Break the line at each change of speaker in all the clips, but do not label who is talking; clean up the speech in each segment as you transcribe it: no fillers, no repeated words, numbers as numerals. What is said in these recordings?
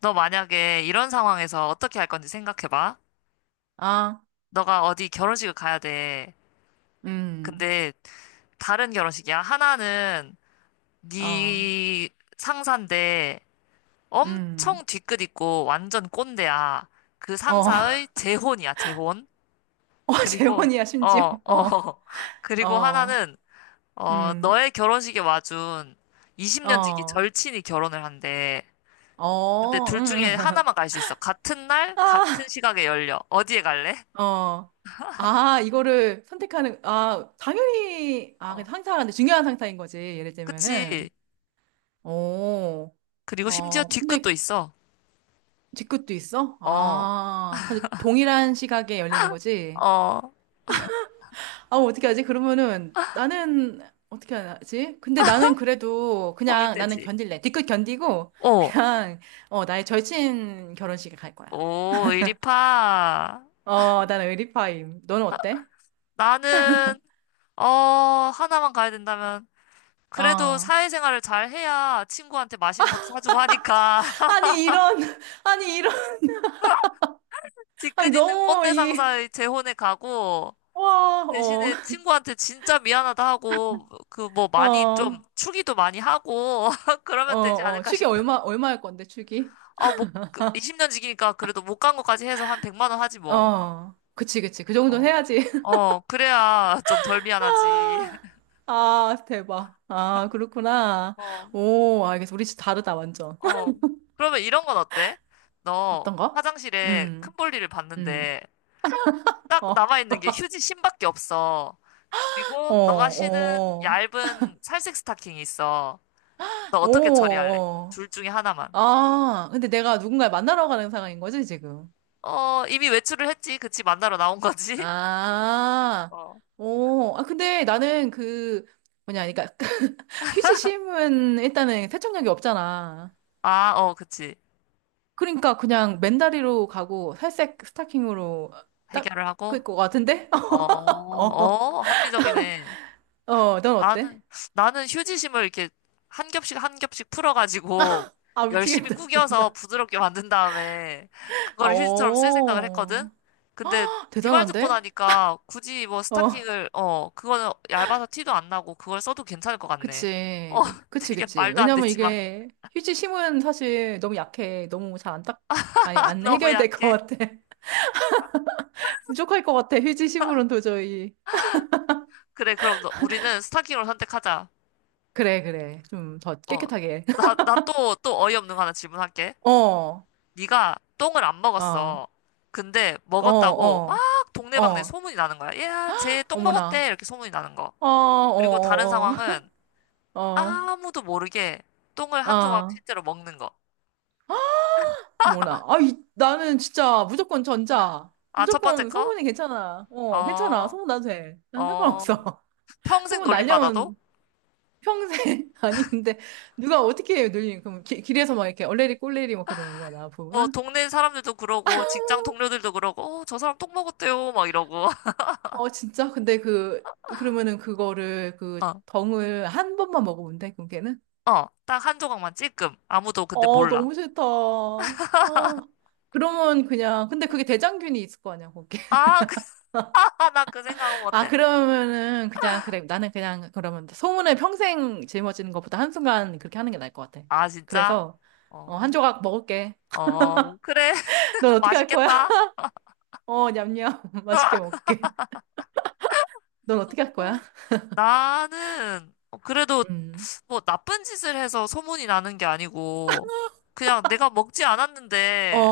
너 만약에 이런 상황에서 어떻게 할 건지 생각해봐.
아,
너가 어디 결혼식을 가야 돼.
음,
근데 다른 결혼식이야. 하나는
어,
네 상사인데
음,
엄청 뒤끝 있고 완전 꼰대야. 그
어,
상사의 재혼이야, 재혼. 그리고
재혼이야, 심지어.
어, 어. 그리고
어,
하나는 어,
음,
너의 결혼식에 와준 20년 지기
어,
절친이 결혼을 한대. 근데
어,
둘 중에
음,
하나만 갈 수 있어. 같은 날, 같은
아,
시각에 열려. 어디에 갈래?
어, 이거를 선택하는, 당연히, 그
어.
상사가 근데 중요한 상사인 거지, 예를 들면은.
그치.
오,
그리고 심지어
근데
뒤끝도 있어.
직급도 있어?
어,
근데 동일한 시각에 열리는 거지?
어,
아, 어떻게 하지? 그러면은 나는 어떻게 하지? 근데 나는 그래도 그냥 나는
고민되지.
견딜래. 뒤끝 견디고
어,
그냥 나의 절친 결혼식에 갈 거야.
오, 이리파.
어, 나는 의리파임. 너는 어때?
나는, 어, 하나만 가야 된다면. 그래도
어.
사회생활을 잘 해야 친구한테 맛있는 것도 사주고 하니까.
아니 이런 아니 이런 아니
뒤끝 있는
너무
꼰대
이
상사의 재혼에 가고,
와, 어.
대신에 친구한테 진짜 미안하다 하고, 그 뭐 많이 좀,
어.
축의도 많이 하고,
어,
그러면 되지
어.
않을까
축이 얼마
싶은데.
얼마일 건데 축이?
아, 뭐, 20년 지기니까 그래도 못 간 것까지 해서 한 100만 원 하지 뭐.
어. 그치 그치. 그 정도는
어,
해야지.
어, 그래야 좀 덜 미안하지.
아. 아, 대박. 아, 그렇구나.
어,
오, 알겠어. 우리 진짜 다르다, 완전.
어. 그러면 이런 건 어때? 너
어떤 거?
화장실에 큰
음,
볼일을
음.
봤는데 딱
어,
남아있는 게 휴지 심밖에 없어.
어,
그리고 너가 신은
어,
얇은 살색 스타킹이 있어. 너 어떻게 처리할래?
오, 어.
둘 중에 하나만.
아, 근데 내가 누군가를 만나러 가는 상황인 거지, 지금?
어, 이미 외출을 했지. 그치, 만나러 나온 거지?
아,
어.
오. 아, 근데 나는 뭐냐, 그러니까, 휴지심은 일단은 세척력이 없잖아.
아, 어, 그치.
그러니까 그냥 맨다리로 가고 살색 스타킹으로 딱
해결을 하고?
그럴 것 같은데?
어,
어,
어, 합리적이네.
어, 넌 어때?
나는, 나는 휴지심을 이렇게 한 겹씩 한 겹씩 풀어가지고
아,
열심히
미치겠다,
구겨서
진짜.
부드럽게 만든 다음에
아,
그거를 휴지처럼 쓸 생각을 했거든?
오.
근데 네 말 듣고
대단한데?
나니까 굳이 뭐
어.
스타킹을, 어, 그거는 얇아서 티도 안 나고 그걸 써도 괜찮을 것 같네. 어,
그치. 그치,
되게
그치.
말도 안
왜냐면
되지만.
이게 휴지 심은 사실 너무 약해. 너무 잘 안 딱, 아니, 안
너무
해결될 것
약해.
같아. 부족할 것 같아. 휴지 심으론 도저히.
그래, 그럼 너, 우리는 스타킹으로 선택하자.
그래, 그래. 좀 더
어,
깨끗하게.
나, 나 또, 또 어이없는 거 하나 질문할게.
어, 어,
네가 똥을 안
어,
먹었어. 근데 먹었다고
어,
막 동네방네
어.
소문이 나는 거야. 야, 쟤 똥 먹었대.
어머나.
이렇게 소문이 나는 거.
어, 어,
그리고 다른
어,
상황은
어, 어,
아무도 모르게 똥을 한 조각
어.
실제로 먹는 거.
어머나. 나는 진짜 무조건 전자.
아, 첫 번째
무조건
거?
소문이 괜찮아. 어, 괜찮아.
어,
소문 나도 돼. 난
어,
상관없어.
평생
소문
놀림받아도?
날려면 평생 아니 근데 누가 어떻게 해요 늘린 그럼 길에서 막 이렇게 얼레리 꼴레리 막 그러는 거야 나
뭐,
보면
동네 사람들도 그러고, 직장 동료들도 그러고, 어, 저 사람 똥 먹었대요. 막 이러고.
어 진짜 근데 그 그러면은 그거를 그
어,
덩을 한 번만 먹으면 돼 그게는
어, 딱 한 조각만 찔끔. 아무도 근데
어
몰라.
너무 싫다 아 그러면 그냥 근데 그게 대장균이 있을 거 아니야 거기
아, 나 그 생각은
아
못했네.
그러면은 그냥 그래 나는 그냥 그러면 소문을 평생 짊어지는 것보다 한순간 그렇게 하는 게 나을 것 같아
아, 진짜?
그래서 어,
어.
한 조각 먹을게
어, 그래.
넌 어떻게 할 거야
맛있겠다.
어 냠냠 맛있게 먹게 을 넌 어떻게 할
어,
거야?
나는 그래도
음.
뭐 나쁜 짓을 해서 소문이 나는 게 아니고 그냥 내가 먹지 않았는데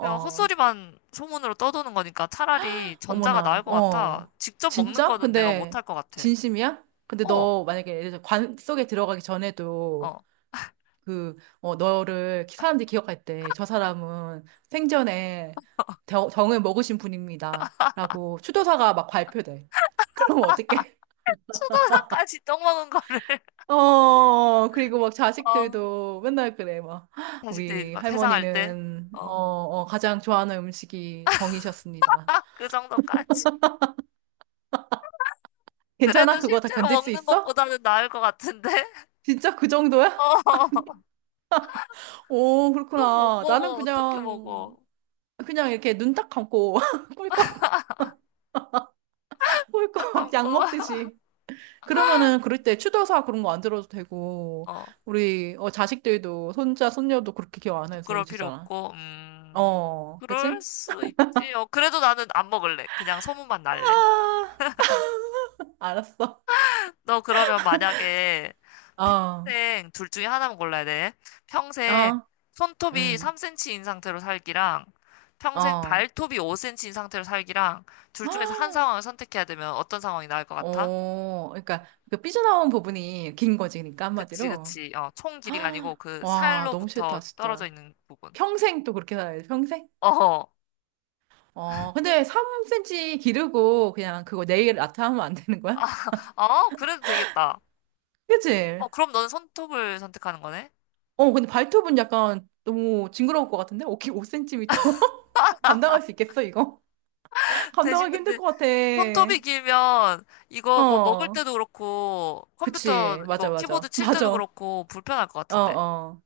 그냥
어.
헛소리만 소문으로 떠도는 거니까 차라리 전자가 나을
어머나,
것 같아.
어.
직접 먹는
진짜?
거는 내가
근데,
못할 것 같아.
진심이야? 근데
어,
너 만약에 예를 들어 관 속에 들어가기 전에도
어.
그, 어, 너를 사람들이 기억할 때 저 사람은 생전에 정, 정을 먹으신 분입니다. 라고 추도사가 막 발표돼. 그럼 어떡해?
수도사까지 떡 먹은 거를
어, 그리고 막
어,
자식들도 맨날 그래, 막.
자식들이
우리
막 회상할 때
할머니는,
어,
가장 좋아하는 음식이 덩이셨습니다.
그 정도까지. 그래도
괜찮아? 그거 다
실제로
견딜 수
먹는
있어?
것보다는 나을 것 같은데.
진짜 그 정도야?
어.
오,
똥 못
그렇구나. 나는
먹어. 어떻게
그냥,
먹어?
그냥 이렇게 눈 딱 감고 꿀꺽,
딱
꿀꺽
감고.
약 먹듯이. 그러면은 그럴 때 추도사 그런 거 안 들어도 되고,
어,
우리 자식들도 손자, 손녀도 그렇게 기억 안 해도 되고,
부끄러울 필요
진짜.
없고,
어, 그치?
그럴 수 있지. 어, 그래도 나는 안 먹을래. 그냥 소문만 날래.
아, 알았어.
너 그러면 만약에
어, 어,
평생 둘 중에 하나만 골라야 돼. 평생 손톱이
응
3cm인 상태로 살기랑 평생
어.
발톱이 5cm인 상태로 살기랑 둘 중에서 한 상황을 선택해야 되면 어떤 상황이 나을 것 같아?
그러니까 그 삐져나온 부분이 긴 거지, 그러니까
그치,
한마디로.
그치. 어, 총 길이가 아니고
헉,
그
와, 너무 싫다,
살로부터 떨어져
진짜.
있는 부분.
평생 또 그렇게 살아야 돼, 평생?
어허.
어, 근데 3cm 기르고 그냥 그거 네일 아트 하면 안 되는 거야?
아, 그래도 되겠다.
그치?
어, 그럼 너는 손톱을 선택하는 거네?
어, 근데 발톱은 약간 너무 징그러울 것 같은데? 5cm? 감당할 수 있겠어, 이거?
대신
감당하기 힘들
근데
것 같아.
손톱이 길면 이거 뭐 먹을
어,
때도 그렇고 컴퓨터
그치. 맞아,
이거 키보드
맞아.
칠 때도
맞아.
그렇고 불편할 것
어,
같은데.
어.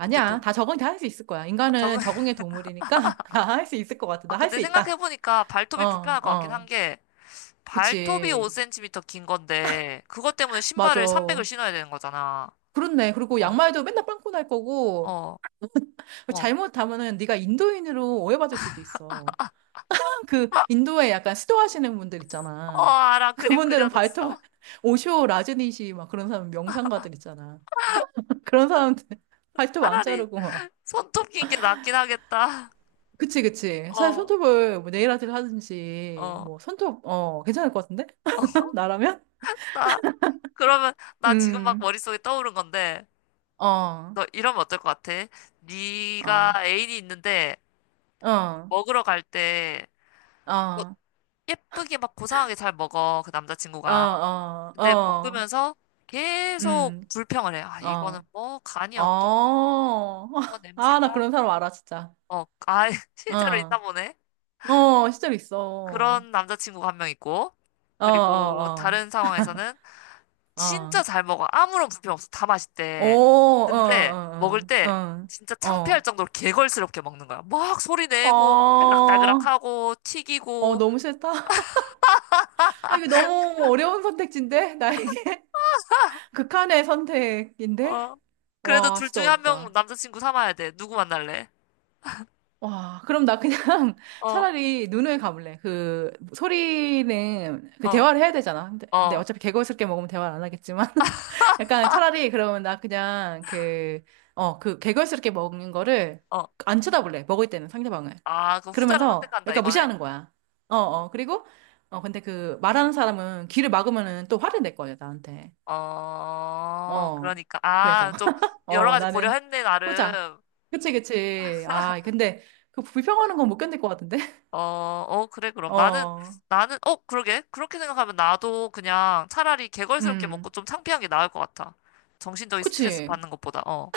근데 또,
다 적응 다 할 수 있을 거야. 인간은
적응-
적응의 동물이니까 다 할 수 있을 것 같아.
아,
나 할 수
근데
있다.
생각해보니까
어,
발톱이 불편할 것 같긴 한
어.
게 발톱이
그치.
5cm 긴 건데 그것 때문에
맞아.
신발을 300을 신어야 되는 거잖아.
그렇네. 그리고
어,
양말도 맨날 빵꾸 날 거고
어, 어.
잘못하면은 네가 인도인으로 오해받을 수도 있어. 그 인도에 약간 수도하시는 분들
어,
있잖아.
알아. 그림
그분들은 발톱
그려졌어.
오쇼 라즈니시 막 그런 사람 명상가들 있잖아. 그런 사람들 발톱 안
차라리
자르고 막.
손톱 긴 게 낫긴 하겠다.
그치 그치. 사실
어,
손톱을 뭐 네일 아트를 하든지
어.
뭐 손톱 어 괜찮을 것 같은데? 나라면?
나, 그러면, 나 지금 막
음.
머릿속에 떠오른 건데,
어.
너 이러면 어떨 것 같아?
어.
네가 애인이 있는데,
어.
먹으러 갈 때, 뭐
어.
예쁘게 막 고상하게 잘 먹어, 그
어.
남자친구가.
어.
근데
어.
먹으면서 계속
음.
불평을 해. 아, 이거는
어.
뭐, 간이 어떻고,
어.
뭐
아, 나
냄새가,
그런 사람 알아, 진짜.
어, 아, 실제로 있나
어.
보네.
어, 실제로 있어.
그런 남자친구가 한 명 있고,
어,
그리고
어,
다른 상황에서는,
어.
진짜
어.
잘 먹어. 아무런 불편 없어. 다
오,
맛있대. 근데
어,
먹을
어,
때
어.
진짜 창피할
어.
정도로 개걸스럽게 먹는 거야. 막 소리
어.
내고 막 따그락따그락
어,
하고
어,
튀기고
너무 싫다. 아, 이게 너무 어려운 선택지인데? 나에게? 극한의
어.
선택인데?
그래도
와,
둘
진짜
중에 한 명
어렵다.
남자친구 삼아야 돼. 누구 만날래?
와, 그럼 나 그냥
어,
차라리 눈을 감을래. 그 소리는 그
어,
대화를 해야 되잖아. 근데, 근데
어,
어차피 개걸스럽게 먹으면 대화를 안 하겠지만 약간 차라리 그러면 나 그냥 어, 그 개걸스럽게 먹는 거를
어.
안 쳐다볼래. 먹을 때는 상대방을.
아, 그 후자를
그러면서
선택한다
약간
이거네?
무시하는 거야. 어, 어. 그리고 어, 근데 그 말하는 사람은 귀를 막으면은 또 화를 낼 거야, 나한테.
어,
어.
그러니까.
그래서.
아, 좀 여러
어,
가지
나는
고려했네,
후자.
나름.
그치, 그치. 아, 근데 그 불평하는 건 못 견딜 것 같은데?
어, 어, 그래, 그럼. 나는,
어,
나는, 그러게. 그렇게 생각하면 나도 그냥 차라리 개걸스럽게 먹고
음.
좀 창피한 게 나을 것 같아. 정신적인 스트레스
그치.
받는 것보다, 어,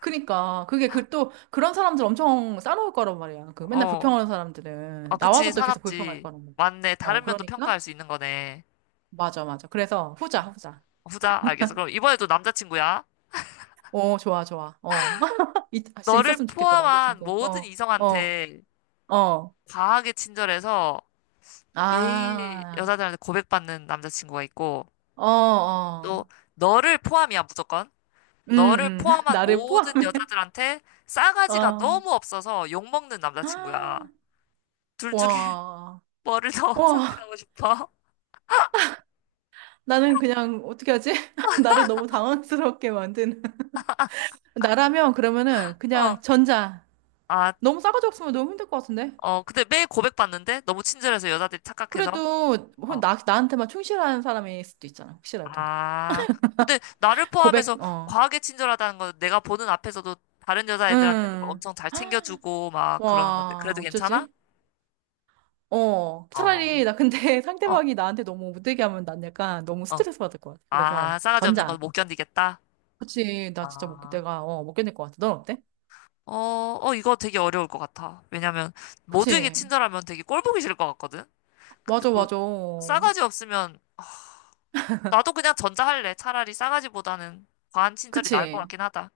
그니까. 그게 그 또 그런 사람들 엄청 싸놓을 거란 말이야. 그 맨날
어.
불평하는
아,
사람들은.
그치,
나와서 또 계속 불평할
사납지.
거란 말이야.
맞네.
어,
다른 면도
그러니까?
평가할 수 있는 거네.
맞아, 맞아. 그래서 후자, 후자.
후자, 알겠어. 그럼 이번에도 남자친구야.
어, 좋아, 좋아. 어. 아, 진짜
너를
있었으면 좋겠다,
포함한
남자친구.
모든
어,
이성한테
어.
과하게 친절해서 매일
아,
여자들한테 고백받는 남자친구가 있고,
어,
또,
어.
너를 포함이야, 무조건. 너를 포함한
나를
모든
포함해.
여자들한테 싸가지가
어.
너무 없어서 욕먹는 남자친구야. 둘 중에
와,
뭐를 더
와,
선택하고 싶어?
나는 그냥 어떻게 하지? 나를 너무 당황스럽게 만드는. 나라면 그러면은 그냥
어.
전자.
아,
너무 싸가지 없으면 너무 힘들 것 같은데?
어, 근데 매일 고백받는데? 너무 친절해서 여자들이 착각해서?
그래도 혹
어.
나, 나한테만 충실한 사람일 수도 있잖아, 혹시라도.
아. 근데 나를
고백,
포함해서
어.
과하게 친절하다는 건 내가 보는 앞에서도 다른 여자애들한테도 막
응.
엄청 잘 챙겨주고 막 그러는 건데.
와,
그래도 괜찮아?
어쩌지? 어.
어.
차라리 나 근데
어,
상대방이 나한테 너무 못되게 하면 난 약간 너무
어.
스트레스 받을 것 같아. 그래서
아, 싸가지 없는 건
전자.
못 견디겠다?
그치, 나 진짜 못,
아.
내가, 어, 못 견딜 것 같아. 넌 어때?
어, 어, 이거 되게 어려울 것 같아. 왜냐면 모두에게
그치.
친절하면 되게 꼴 보기 싫을 것 같거든? 근데
맞아,
또
맞아.
싸가지 없으면 아, 나도 그냥 전자할래. 차라리 싸가지보다는 과한 친절이 나을 것
그치?
같긴 하다.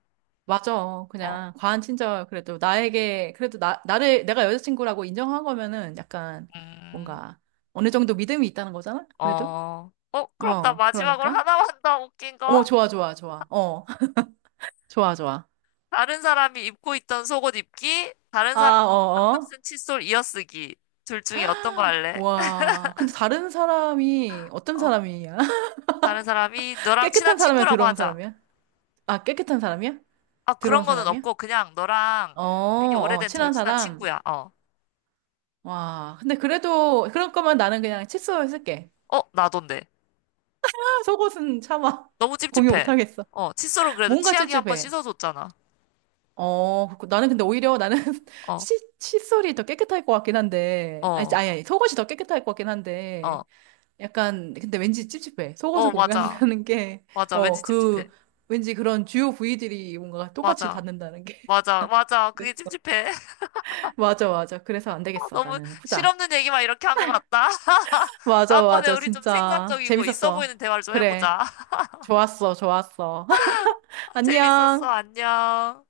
맞아.
어,
그냥 과한 친절 그래도 나에게 그래도 나 나를 내가 여자친구라고 인정한 거면은 약간
음,
뭔가 어느 정도 믿음이 있다는 거잖아. 그래도
어, 어, 그럼 나
어
마지막으로
그러니까
하나만 더 웃긴 거?
어 좋아 좋아 좋아 어 좋아 좋아
다른 사람이 입고 있던 속옷 입기, 다른
아
사람이 방금
어어
쓴 칫솔 이어쓰기. 둘 중에 어떤 거 할래?
와 근데 다른 사람이 어떤
어,
사람이야?
다른 사람이 너랑 친한
깨끗한 사람이야?
친구라고
더러운
하자.
사람이야? 아 깨끗한 사람이야?
아, 그런
더러운
거는
사람이야?
없고, 그냥 너랑
어,
되게
어
오래된
친한
절친한
사람
친구야. 어.
와 근데 그래도 그럴 거면 나는 그냥 칫솔 쓸게.
어, 나던데.
아, 속옷은 참아
너무
공유 못
찝찝해.
하겠어.
어, 칫솔은 그래도
뭔가
치약이 한번
찝찝해.
씻어줬잖아.
어, 그렇고 나는 근데 오히려 나는
어,
칫솔이 더 깨끗할 것 같긴 한데,
어,
아니, 속옷이 더 깨끗할 것 같긴
어.
한데, 약간, 근데 왠지 찝찝해. 속옷을
어, 맞아.
공유한다는 게,
맞아.
어,
왠지 찝찝해.
그, 왠지 그런 주요 부위들이 뭔가 똑같이
맞아.
닿는다는 게.
맞아. 맞아. 그게
그랬어.
찝찝해.
맞아, 맞아. 그래서 안
어,
되겠어.
너무
나는 후자.
실없는 얘기만 이렇게 한 것 같다.
맞아,
다음번에
맞아.
우리 좀
진짜.
생산적이고 있어
재밌었어.
보이는 대화를 좀
그래.
해보자.
좋았어, 좋았어.
재밌었어.
안녕.
안녕.